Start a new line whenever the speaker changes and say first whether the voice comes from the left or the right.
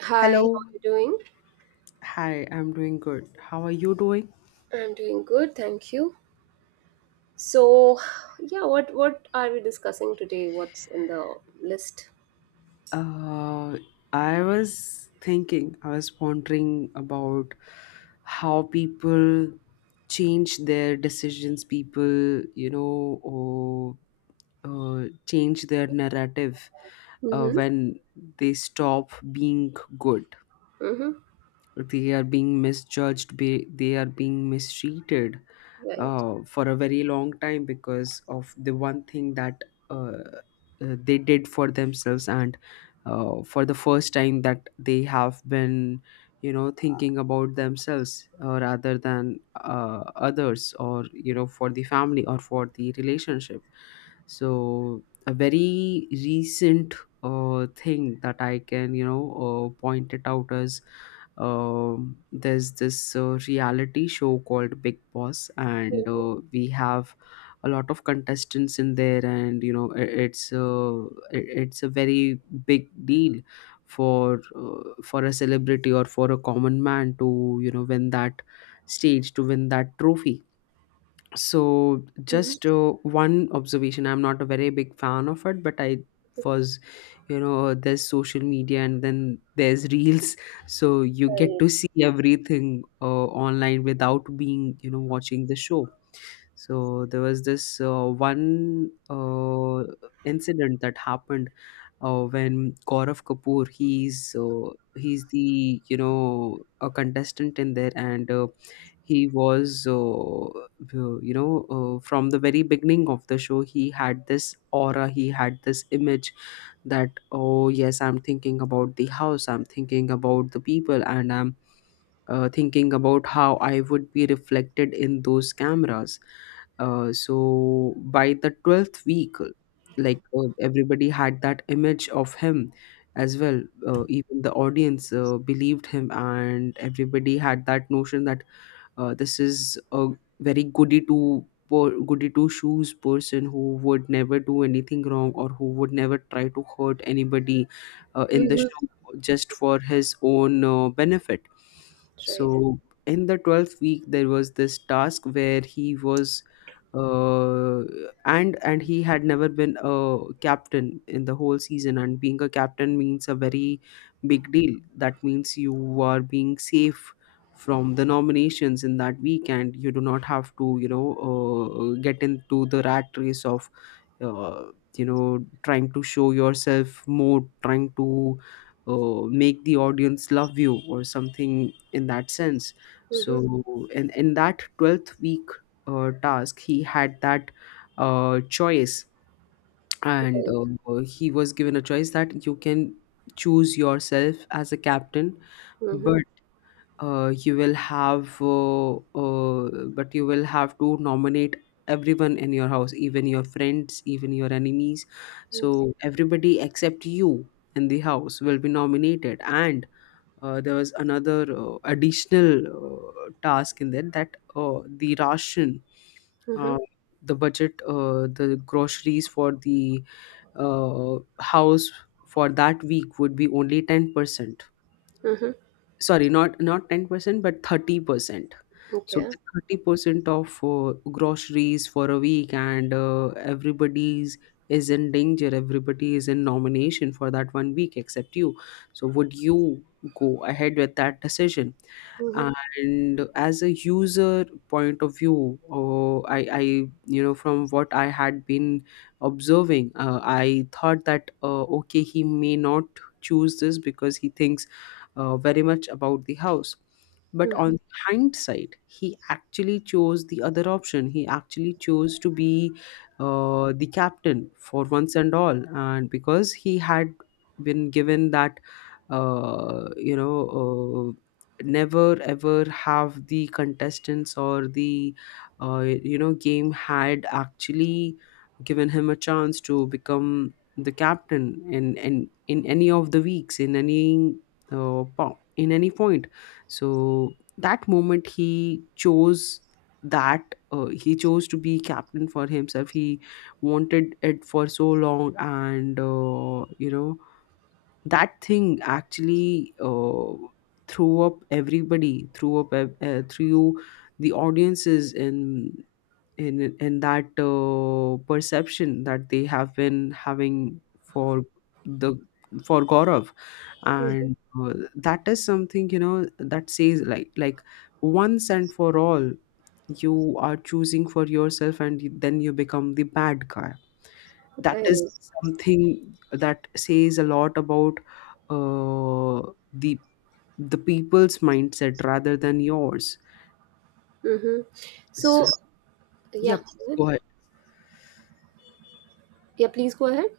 right: Hi, how
left: Hello.
right: are you doing?
left: Hi, I'm doing good. How are you doing?
right: I'm doing good, thank you. So, yeah, what are we discussing today? What's in the list?
left: Uh, I was thinking, I was pondering about how people change their decisions, people, you know, or change their narrative
right: Mm-hmm.
left: when they stop being good.
right: Mm-hmm.
left: They are being misjudged, they are being mistreated
right: Right.
left: for a very long time because of the one thing that uh, they did for themselves, and for the first time that they have been you know thinking about themselves rather than others, or you know, for the family or for the relationship. So a very recent thing that I can you know point it out as, there's this reality show called Big Boss, and
right: Mm-hmm.
left: we have a lot of contestants in there, and you know it's it's a very big deal for a celebrity or for a common man to you know win that stage, to win that trophy. So
right: Mm-hmm.
left: just one observation, I'm not a very big fan of it, but I was, you know, there's social media and then there's reels, so you get
right: Right.
left: to see everything online without being you know watching the show. So there was this one incident that happened when Gaurav Kapoor, he's the you know a contestant in there, and he was you know, from the very beginning of the show he had this aura, he had this image that, oh yes, I'm thinking about the house, I'm thinking about the people, and I'm thinking about how I would be reflected in those cameras. So by the 12th week, like everybody had that image of him as well. Even the audience believed him, and everybody had that notion that this is a very goody two shoes person who would never do anything wrong or who would never try to hurt anybody in the
right: Mm-hmm.
left: show just for his own benefit.
right: Right.
left: So in the 12th week there was this task where he was, uh, and he had never been a captain in the whole season, and being a captain means a very big deal. That means you are being safe from the nominations in that weekend. You do not have to you know get into the rat race of uh, you know trying to show yourself more, trying to make the audience love you or something in that sense.
right: Mm-hmm.
left: So in that 12th week task, he had that choice, and
right: Right.
left: he was given a choice that you can choose yourself as a captain,
right: Mm-hmm.
left: but you will have uh, but you will have to nominate everyone in your house, even your friends, even your enemies. So everybody except you in the house will be nominated, and there was another additional task in there that the ration,
right: Mm-hmm.
left: uh, the budget, the groceries for the house for that week would be only 10%,
right: Mm-hmm.
left: sorry, not 10% but 30%. So
right: Okay.
left: with 30% of groceries for a week, and everybody's is in danger, everybody is in nomination for that one week except you. So would you go ahead with that decision?
right: Mm-hmm.
left: And as a user point of view, I you know, from what I had been observing, I thought that okay, he may not choose this because he thinks very much about the house. But
right: Mm-hmm.
left: on hindsight, he actually chose the other option. He actually chose to be the captain for once and all. And because he had been given that, you know, uh, never ever have the contestants or the, you know, game had actually given him a chance to become the captain in, in, any of the weeks, in any in any point. So that moment he chose that he chose to be captain for himself. He wanted it for so long, and you know, that thing actually threw up everybody, threw the audiences in in in that perception that they have been having for the for Gaurav,
right: Mm-hmm.
left: and that is something you know that says like, once and for all you are choosing for yourself and then you become the bad guy. That
right: Right.
left: is something that says a lot about uh, the the people's mindset rather than yours.
right: Mm-hmm. So,
left: So
right: yeah.
left: yeah,
right: go
left: please
right: ahead.
left: go ahead.
right: Yeah, please go ahead.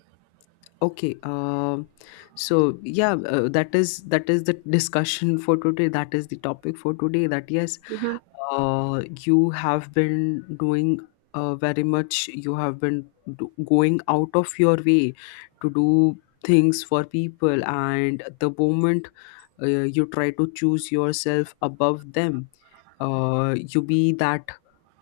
left: Okay, so yeah, that is the discussion for today. That is the topic for today. That yes, you have been doing very much, you have been going out of your way to do things for people, and the moment you try to choose yourself above them, you be that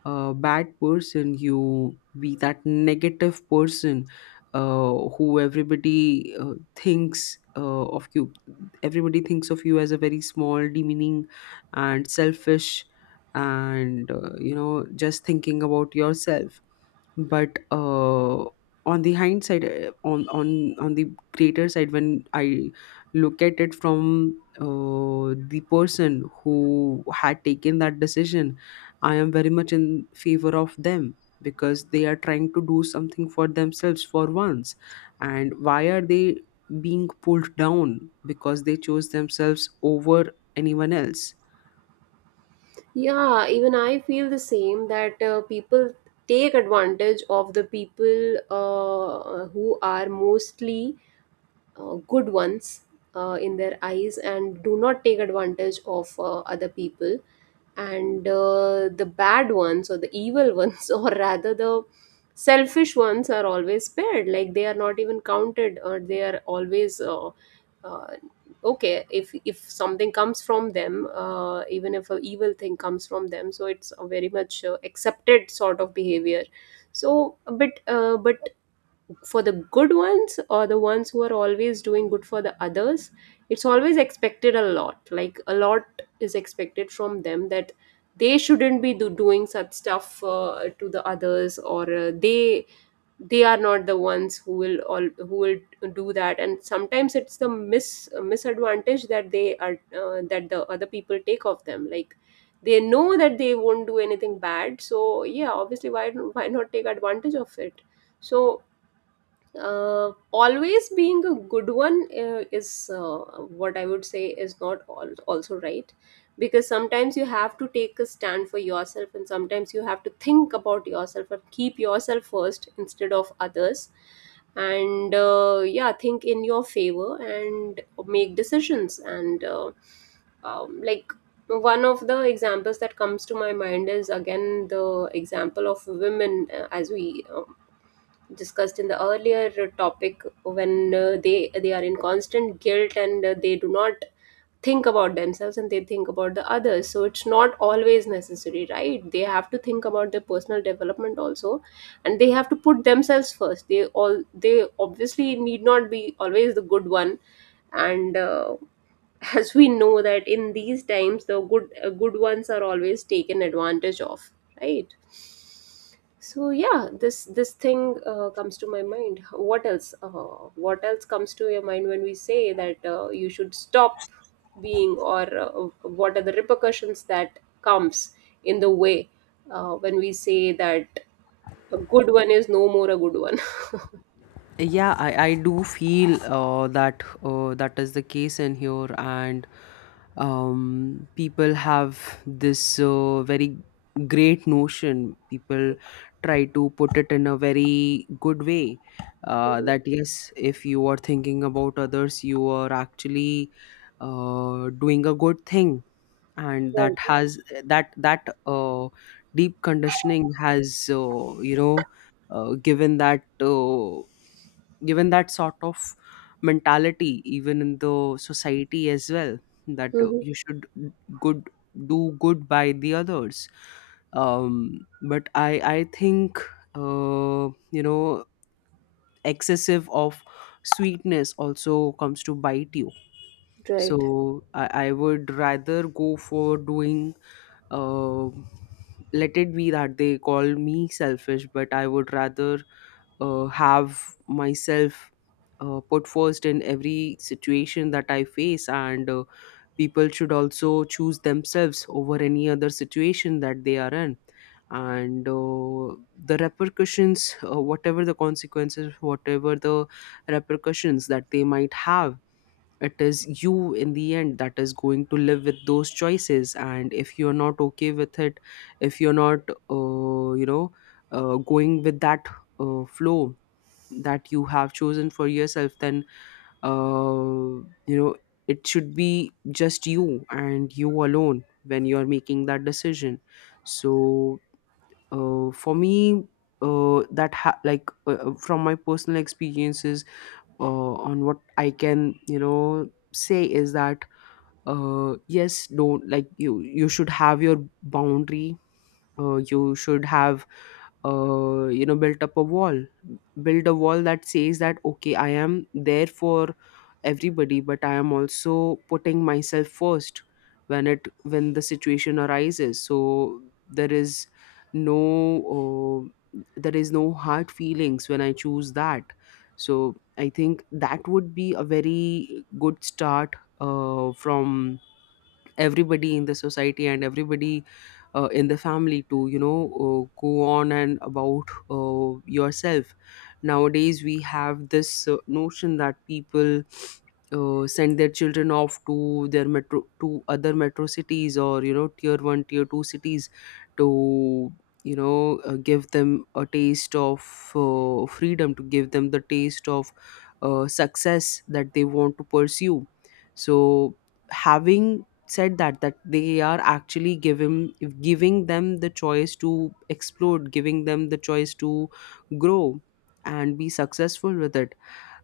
left: bad person, you be that negative person who everybody thinks of you, everybody thinks of you as a very small, demeaning and selfish and you know just thinking about yourself. But on the hindsight on the greater side, when I look at it from the person who had taken that decision, I am very much in favor of them because they are trying to do something for themselves for once. And why are they being pulled down because they chose themselves over anyone else?
right: Yeah, even I feel the same that people take advantage of the people who are mostly good ones in their eyes and do not take advantage of other people, and the bad ones or the evil ones, or rather the selfish ones are always spared, like they are not even counted, or they are always uh, okay. If something comes from them, even if a evil thing comes from them, so it's a very much accepted sort of behavior. But for the good ones, or the ones who are always doing good for the others, it's always expected a lot, like a lot is expected from them, that they shouldn't be doing such stuff to the others, or they are not the ones who will all who will do that. And sometimes it's the misadvantage that they are, that the other people take of them, like they know that they won't do anything bad, so yeah, obviously, why not take advantage of it? So always being a good one is what I would say is not also right, because sometimes you have to take a stand for yourself, and sometimes you have to think about yourself and keep yourself first instead of others. And yeah, think in your favor and make decisions, and like, one of the examples that comes to my mind is again the example of women, as we discussed in the earlier topic, when they are in constant guilt, and they do not think about themselves and they think about the others. So it's not always necessary, right? They have to think about their personal development also, and they have to put themselves first. They obviously need not be always the good one. And as we know that in these times, the good ones are always taken advantage of, right? So yeah, this thing comes to my mind. What else, what else comes to your mind when we say that you should stop being, or what are the repercussions that comes in the way when we say that a good one is no more a good one?
left: Yeah, I do feel that that is the case in here, and people have this very great notion. People try to put it in a very good way
right: Mhm.
left: that yes, if you are thinking about others, you are actually doing a good thing, and that
right: Right.
left: has that deep conditioning has you know given that. Given that sort of mentality even in the society as well, that
right: Mhm.
left: you should good do good by the others. But I think uh, you know excessive of sweetness also comes to bite you. So
right: Right.
left: I would rather go for doing, uh, let it be that they call me selfish, but I would rather have myself put first in every situation that I face, and people should also choose themselves over any other situation that they are in. And the repercussions, whatever the consequences, whatever the repercussions that they might have, it is you in the end that is going to live with those choices. And if you're not okay with it, if you're not, you know, going with that flow that you have chosen for yourself, then uh, you know it should be just you and you alone when you're making that decision. So for me, that ha- like from my personal experiences, on what I can you know say is that yes, don't, like you should have your boundary. You should have you know built up a wall, build a wall that says that okay, I am there for everybody but I am also putting myself first when it when the situation arises. So there is no there is no hard feelings when I choose that. So I think that would be a very good start from everybody in the society and everybody in the family, to you know go on and about yourself. Nowadays we have this notion that people send their children off to their metro, to other metro cities, or you know tier 1, tier 2 cities, to you know give them a taste of freedom, to give them the taste of success that they want to pursue. So having said that, that they are actually giving, giving them the choice to explode, giving them the choice to grow and be successful with it.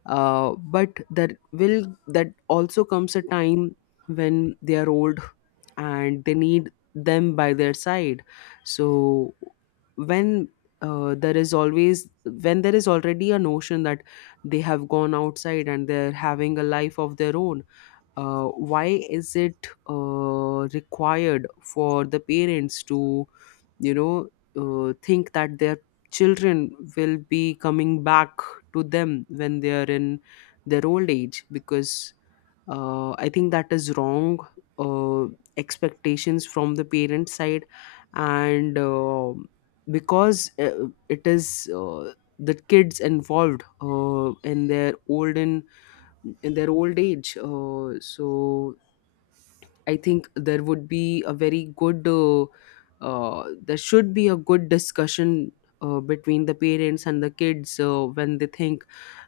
left: But that will, that also comes a time when they are old and they need them by their side. So when there is always, when there is already a notion that they have gone outside and they're having a life of their own, uh, why is it required for the parents to you know think that their children will be coming back to them when they are in their old age? Because I think that is wrong uh, expectations from the parent side. And because it is the kids involved in their olden, in their old age. So I think there would be a very good, there should be a good discussion between the parents and the kids when they think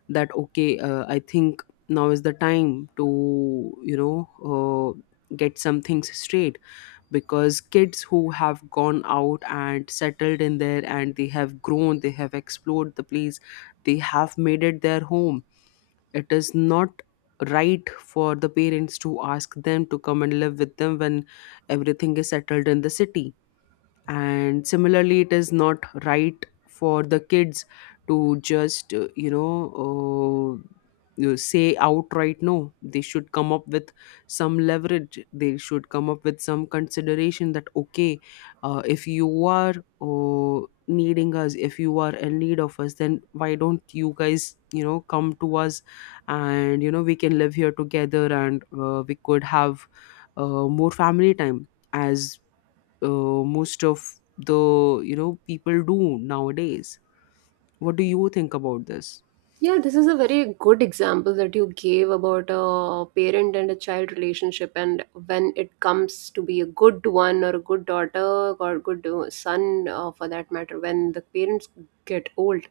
left: that, okay, I think now is the time to, get some things straight, because kids who have gone out and settled in there, and they have grown, they have explored the place, they have made it their home. It is not right for the parents to ask them to come and live with them when everything is settled in the city. And similarly, it is not right for the kids to just uh, you say outright no. They should come up with some leverage, they should come up with some consideration, that, okay, if you are uh, needing us, if you are in need of us, then why don't you guys, come to us, and, we can live here together, and we could have more family time, as most of the, people do nowadays. What do you think about this?
right: Yeah, this is a very good example that you gave about a parent and a child relationship. And when it comes to be a good one, or a good daughter or good son, for that matter, when the parents get old,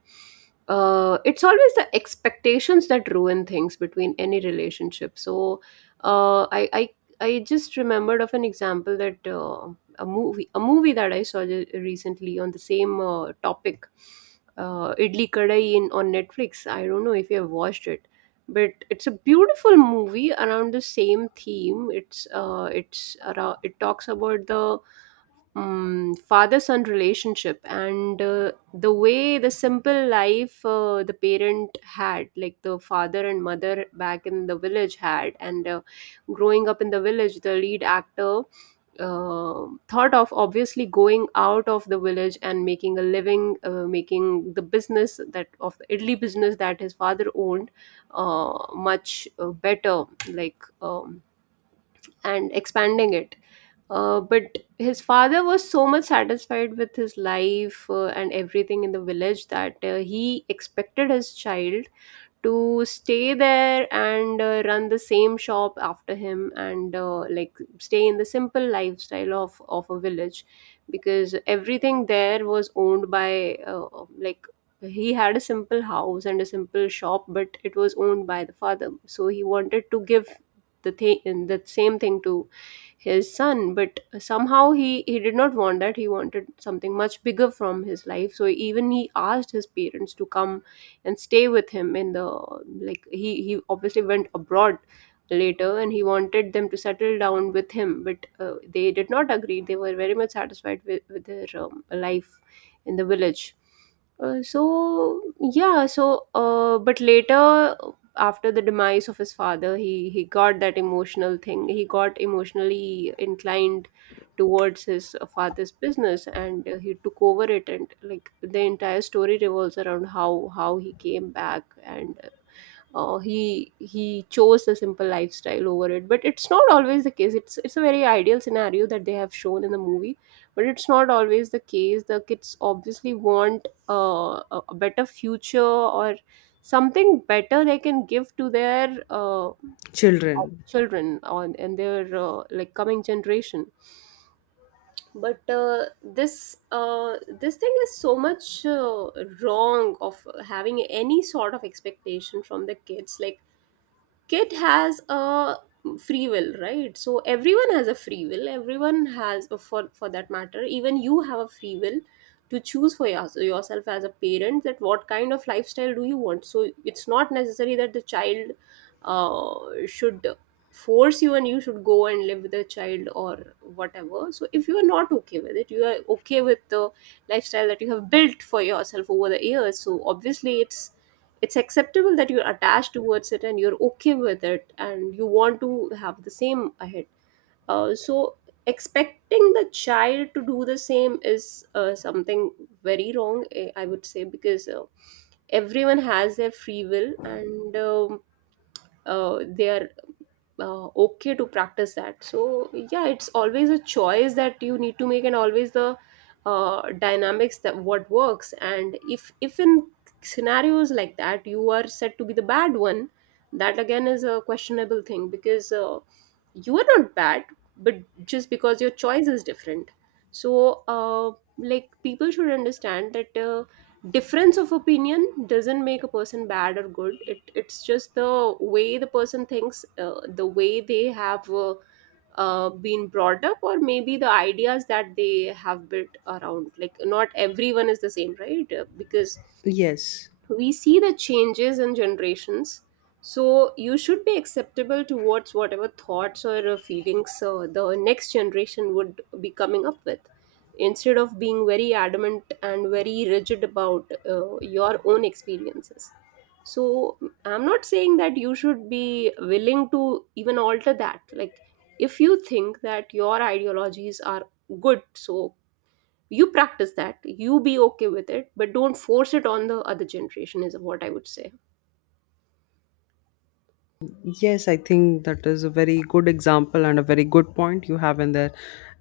right: it's always the expectations that ruin things between any relationship. So uh, I, I I just remembered of an example that a movie that I saw recently on the same topic, Idli Kadai in on Netflix. I don't know if you have watched it, but it's a beautiful movie around the same theme. It's around, it talks about the father son relationship, and the way the simple life the parent had, like the father and mother back in the village had. And growing up in the village, the lead actor thought of obviously going out of the village and making a living, making the business, that of the idli business that his father owned, much better, like, and expanding it. But his father was so much satisfied with his life and everything in the village, that he expected his child to stay there and run the same shop after him, and like stay in the simple lifestyle of a village, because everything there was owned by, like, he had a simple house and a simple shop, but it was owned by the father. So he wanted to give the same thing to his son. But somehow he did not want that, he wanted something much bigger from his life. So even he asked his parents to come and stay with him in the, like he obviously went abroad later, and he wanted them to settle down with him, but they did not agree. They were very much satisfied with their life in the village. So yeah, so but later, after the demise of his father, he got that emotional thing, he got emotionally inclined towards his father's business, and he took over it. And like, the entire story revolves around how he came back, and he chose the simple lifestyle over it. But it's not always the case, it's a very ideal scenario that they have shown in the movie. But it's not always the case. The kids obviously want a better future, or something better they can give to their
left: Children.
right: children on, and their like coming generation. But this thing is so much wrong, of having any sort of expectation from the kids. Like, kid has a free will, right? So everyone has a free will. Everyone has, for that matter, even you have a free will to choose for your, yourself as a parent, that what kind of lifestyle do you want. So it's not necessary that the child uh, should force you, and you should go and live with the child or whatever. So if you are not okay with it, you are okay with the lifestyle that you have built for yourself over the years, so obviously it's acceptable that you're attached towards it and you're okay with it and you want to have the same ahead. So expecting the child to do the same is something very wrong, eh, I would say, because everyone has their free will, and they are okay to practice that. So yeah, it's always a choice that you need to make, and always the dynamics, that what works. And if in scenarios like that you are said to be the bad one, that again is a questionable thing, because you are not bad, but just because your choice is different. So like, people should understand that difference of opinion doesn't make a person bad or good. It, it's just the way the person thinks, the way they have been brought up, or maybe the ideas that they have built around. Like, not everyone is the same, right? Because
left: Yes.
right: we see the changes in generations, so you should be acceptable towards whatever thoughts or feelings the next generation would be coming up with, instead of being very adamant and very rigid about your own experiences. So I'm not saying that you should be willing to even alter that. Like, if you think that your ideologies are good, so you practice that, you be okay with it, but don't force it on the other generation, is what I would say.
left: Yes, I think that is a very good example and a very good point you have in there.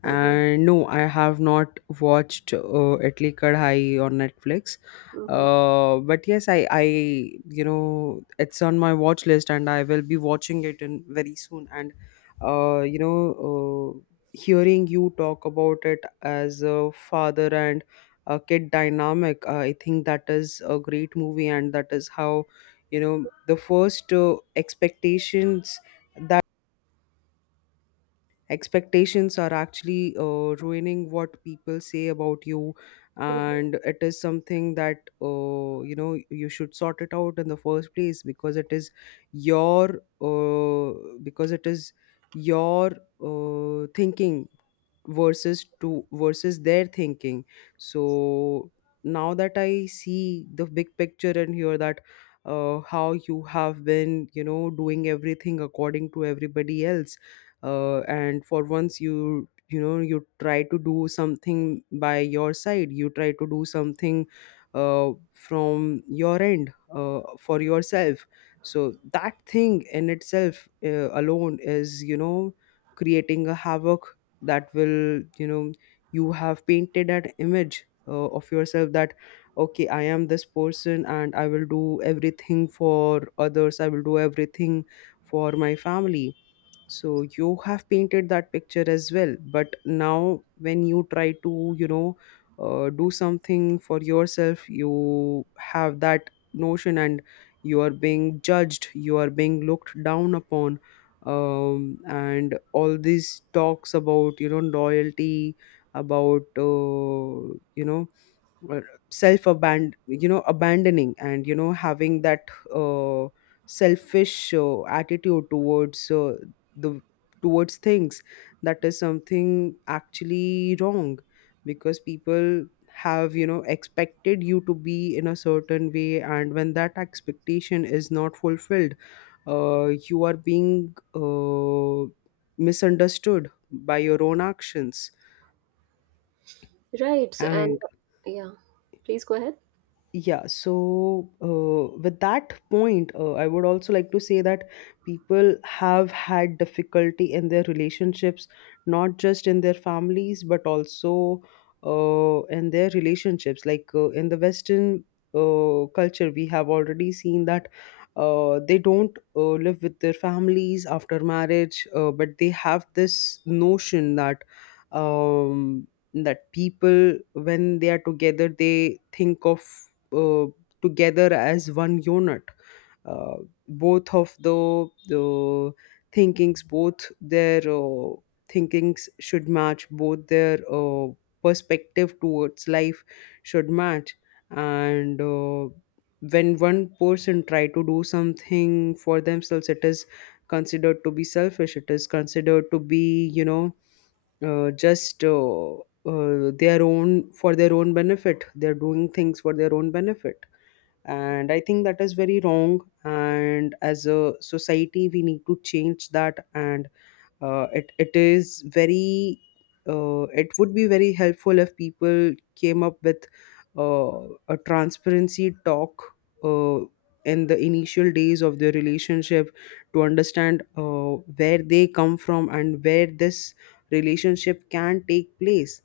right: Hmm.
left: And no, I have not watched Itli Kadhai on Netflix.
right: Hmm.
left: But yes, you know, it's on my watch list, and I will be watching it in very soon. And, uh, you know, uh, hearing you talk about it as a father and a kid dynamic, I think that is a great movie, and that is how, the first expectations are actually ruining what people say about you.
right: Hmm.
left: And it is something that, you should sort it out in the first place, because it is your, uh, because it is your thinking, versus their thinking. So now that I see the big picture and hear that, how you have been, doing everything according to everybody else, and for once you you know, you try to do something by your side, you try to do something from your end, for yourself. So that thing in itself, alone, is, creating a havoc, that will, you have painted an image of yourself, that, okay, I am this person and I will do everything for others, I will do everything for my family. So you have painted that picture as well, but now when you try to, do something for yourself, you have that notion, and you are being judged, you are being looked down upon. And all these talks about, loyalty, about you know, abandoning, and, having that uh, selfish attitude towards the towards things. That is something actually wrong, because people have, expected you to be in a certain way, and when that expectation is not fulfilled, you are being misunderstood by your own actions.
right: Right so, and
left: And
right: Yeah, please go ahead.
left: yeah, so with that point, I would also like to say that people have had difficulty in their relationships, not just in their families, but also in their relationships. Like, in the Western culture, we have already seen that they don't live with their families after marriage, but they have this notion that. Um, that people, when they are together, they think of uh, together as one unit. Uh, Both of the thinkings, both their thinkings should match, both their perspective towards life should match. And when one person try to do something for themselves, it is considered to be selfish. It is considered to be, you know, just their own, for their own benefit. They're doing things for their own benefit, and I think that is very wrong, and as a society we need to change that. And uh, it it is very it would be very helpful if people came up with uh, a transparency talk, uh, in the initial days of their relationship, to understand, where they come from and where this relationship can take place.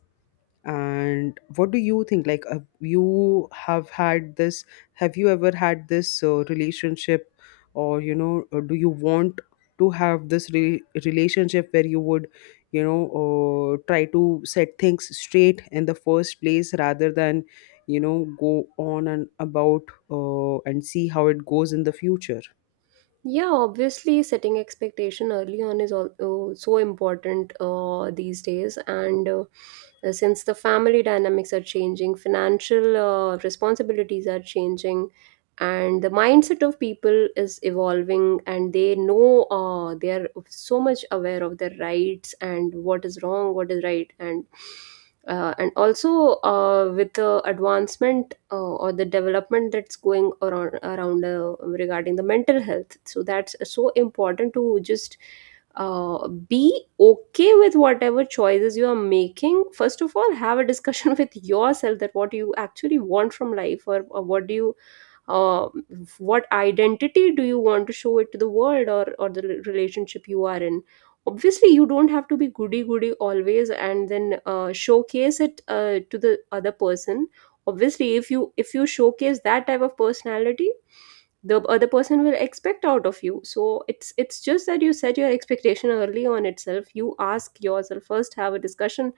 left: And what do you think, like, you have had this have you ever had this relationship, or, do you want to have this relationship, where you would, try to set things straight in the first place, rather than, go on and about, and see how it goes in the future.
right: Yeah, obviously, setting expectation early on is all, oh, so important these days. And Since the family dynamics are changing, financial responsibilities are changing, and the mindset of people is evolving, and they know they are so much aware of their rights and what is wrong, what is right, and and also with the advancement or the development that's going around regarding the mental health. So that's so important to just be okay with whatever choices you are making. First of all, have a discussion with yourself, that what you actually want from life, or what do you uh, what identity do you want to show it to the world, or the relationship you are in. Obviously you don't have to be goody goody always and then showcase it to the other person. Obviously if you showcase that type of personality, the other person will expect out of you. So it's just that you set your expectation early on itself. You ask yourself first, have a discussion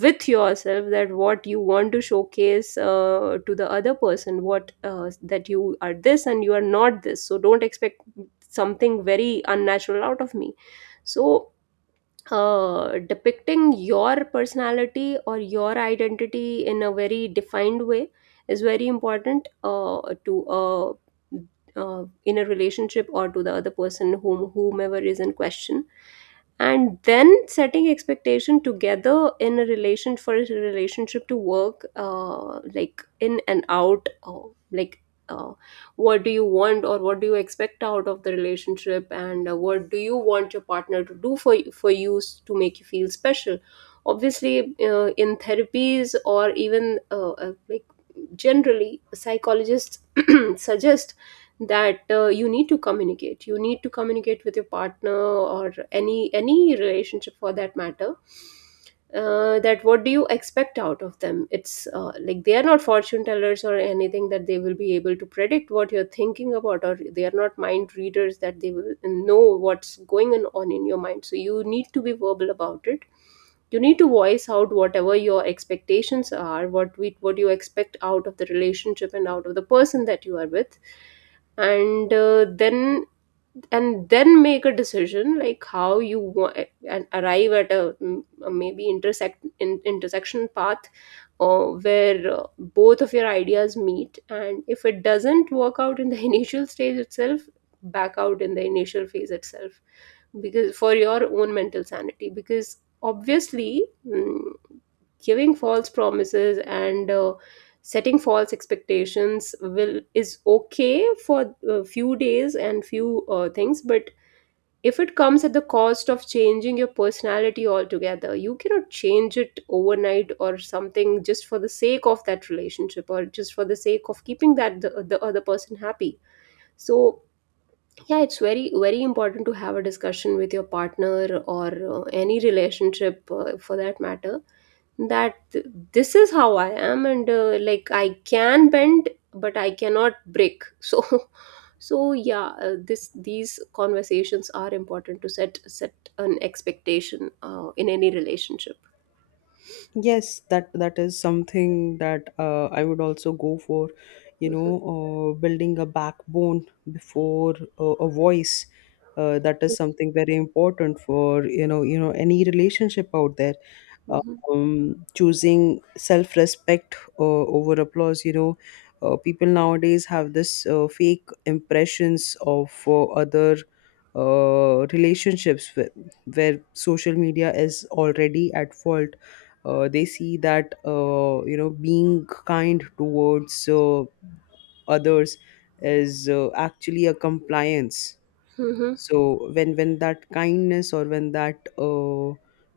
right: with yourself, that what you want to showcase to the other person, what that you are this and you are not this, so don't expect something very unnatural out of me. So depicting your personality or your identity in a very defined way is very important to in a relationship or to the other person, whomever is in question. And then, setting expectation together in a relation, for a relationship to work, like in and out, like uh, what do you want, or what do you expect out of the relationship, and what do you want your partner to do for you to make you feel special. Obviously in therapies, or even like, generally, psychologists suggest that you need to communicate, you need to communicate with your partner, or any relationship for that matter, that what do you expect out of them. It's like, they are not fortune tellers or anything, that they will be able to predict what you're thinking about, or they are not mind readers that they will know what's going on in your mind. So you need to be verbal about it. You need to voice out whatever your expectations are, what you expect out of the relationship and out of the person that you are with. And then, and then make a decision, like how you want, and arrive at a, a maybe intersection path where both of your ideas meet. And if it doesn't work out in the initial stage itself, back out in the initial phase itself, because for your own mental sanity, because obviously, giving false promises and setting false expectations will, is okay for a few days and few things, but if it comes at the cost of changing your personality altogether, you cannot change it overnight or something just for the sake of that relationship, or just for the sake of keeping the other person happy. So yeah, it's very important to have a discussion with your partner, or any relationship for that matter, that this is how I am, and like, I can bend but I cannot break. So so yeah, this, these conversations are important to set an expectation in any relationship.
left: Yes, that is something that I would also go for,
right: Mhm.
left: building a backbone before a voice. That is something very important for, any relationship out there,
right: Mhm.
left: choosing self respect over applause. You know, people nowadays have this fake impressions of other relationships where social media is already at fault. They see that, you know, being kind towards others is actually a compliance.
right: Mhm.
left: So when that kindness, or when that,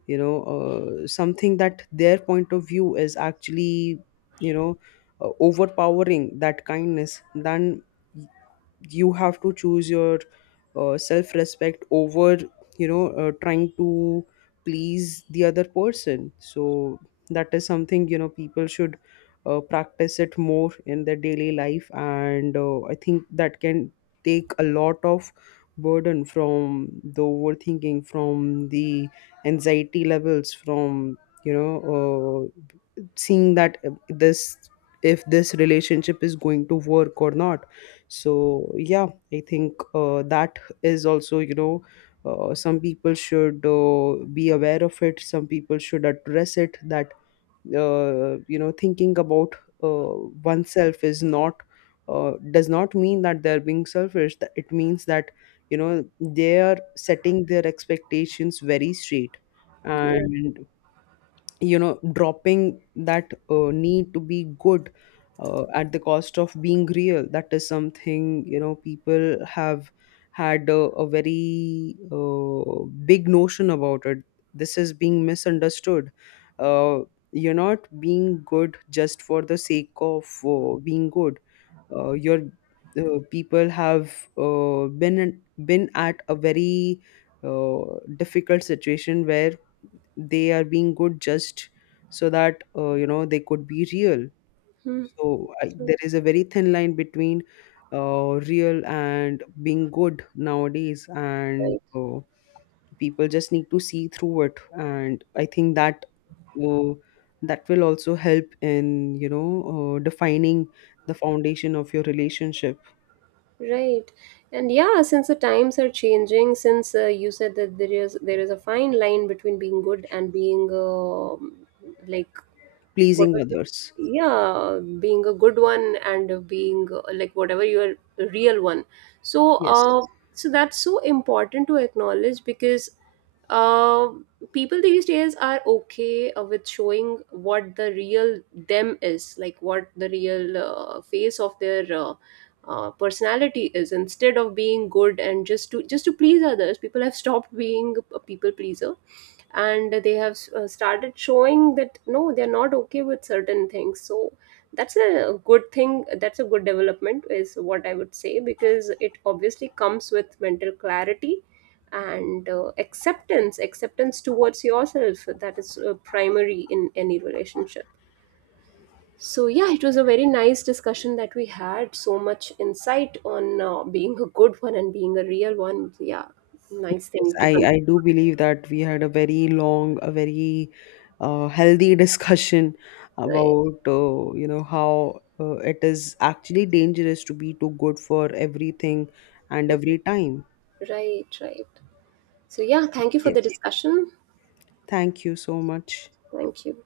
left: you know, something that their point of view is actually, you know overpowering that kindness, then you have to choose your self-respect over, trying to please the other person. So that is something, people should practice it more in their daily life. And I think that can take a lot of burden from the overthinking, from the anxiety levels, from, you know seeing that, this if this relationship is going to work or not. So yeah, I think that is also, you know, some people should be aware of it. Some people should address it, that, you know, thinking about uh, oneself is not, does not mean that they're being selfish. That it means that, you know, they are setting their expectations very straight.
right: Right.
left: And you know, dropping that need to be good at the cost of being real, that is something, you know, people have had a very big notion about. It, this is being misunderstood. uh, you're not being good just for the sake of being good. Your people have been at a very difficult situation where they are being good just so that, you know, they could be real.
right: Mhm.
left: So I, there is a very thin line between real and being good nowadays, and
right: Right.
left: people just need to see through it. And I think that uh, that will also help in, defining the foundation of your relationship.
right: Right. And yeah, since the times are changing, since you said that there is a fine line between being good and being like what
left: Pleasing
right: was the,
left: others.
right: yeah, being a good one and being like whatever your real one. So
left: Yes.
right: so that's so important to acknowledge, because uh, people these days are okay with showing what the real them is, like what the real face of their personality is, instead of being good and just to please others. People have stopped being a people pleaser, and they have started showing that no, they're not okay with certain things. So that's a good thing, that's a good development is what I would say, because it obviously comes with mental clarity, and acceptance towards yourself, that is primary in any relationship. So yeah, it was a very nice discussion that we had, so much insight on being a good one and being a real one. Yeah, nice
left: Yes,
right: thing to
left: I,
right: con-
left: I do believe that we had a very long, a very healthy discussion
right: right.
left: about, you know, how it is actually dangerous to be too good for everything and
right: Mhm.
left: every time.
right: Right, right. So yeah, thank you for
left: Yeah.
right: the discussion.
left: Thank you so much.
right: Thank you.